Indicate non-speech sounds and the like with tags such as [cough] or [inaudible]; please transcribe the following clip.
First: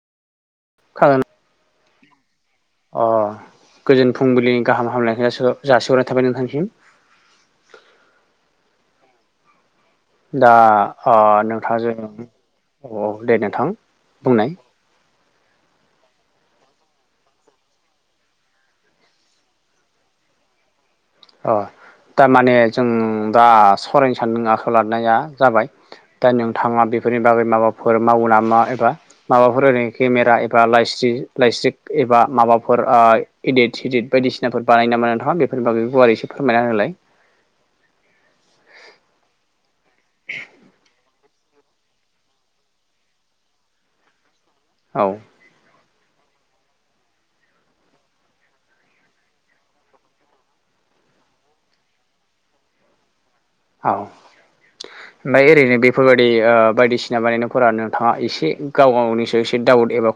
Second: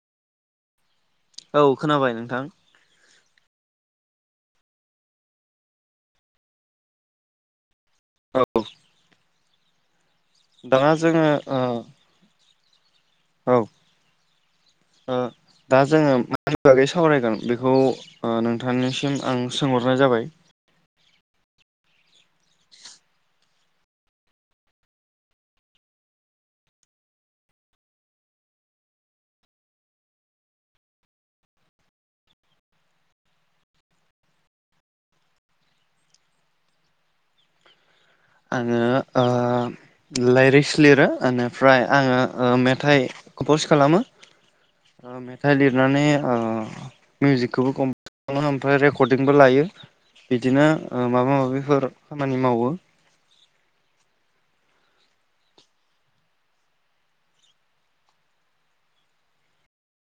[unintelligible] औ खोनाबाय नोंथां अ गोजोन फुंबिलिनि गाहाम हामलायनायखौ जासि-जासिहरनाय थाबाय नोंथांनिसिम औ दा दाना अ जोङो ओ नोंथां जों अ दे औ नोंथां बुंनाय ओ दा जोङो मानि बागै सावरायगोन बेखौ ओ नोंथांनिसिम आं सोंहरनाय जाबाय अ दामाने जों दा सावरायनो सानदों आखायाव लानाया जाबाय दा नोंथाङा बेफोरनि बागै माबाफोर मावो नामा एबा माबाफोर ओरै केमेरा एबा लाइस्रि लाइश्रिक एबा माबाफोर ओ इदिट सिडिट बायदिसिनाफोर बानायो नामा नोंथाङा बेफोरनि बागै गुवारै एसे फोरमायना होलाय आङो ओ लायरिक्स लिरो ओनिफ्राय आङो मेथाइ कम्पस खालामो औ ओ मे थाइय लिरनानै मिउजिकखौबो कम्सप खालामो ओमफ्राय रेकर्डिंबो लायो बिदिनो ओ माबा माबिफोर खामानि मावो। आव [inaudible] ओमफाय ओरैनो बेफोरबायदि ओ बायदिसिना बानायनायफोरा नोंथाङा एसे गाव गावनिसो एसे डाउट एबा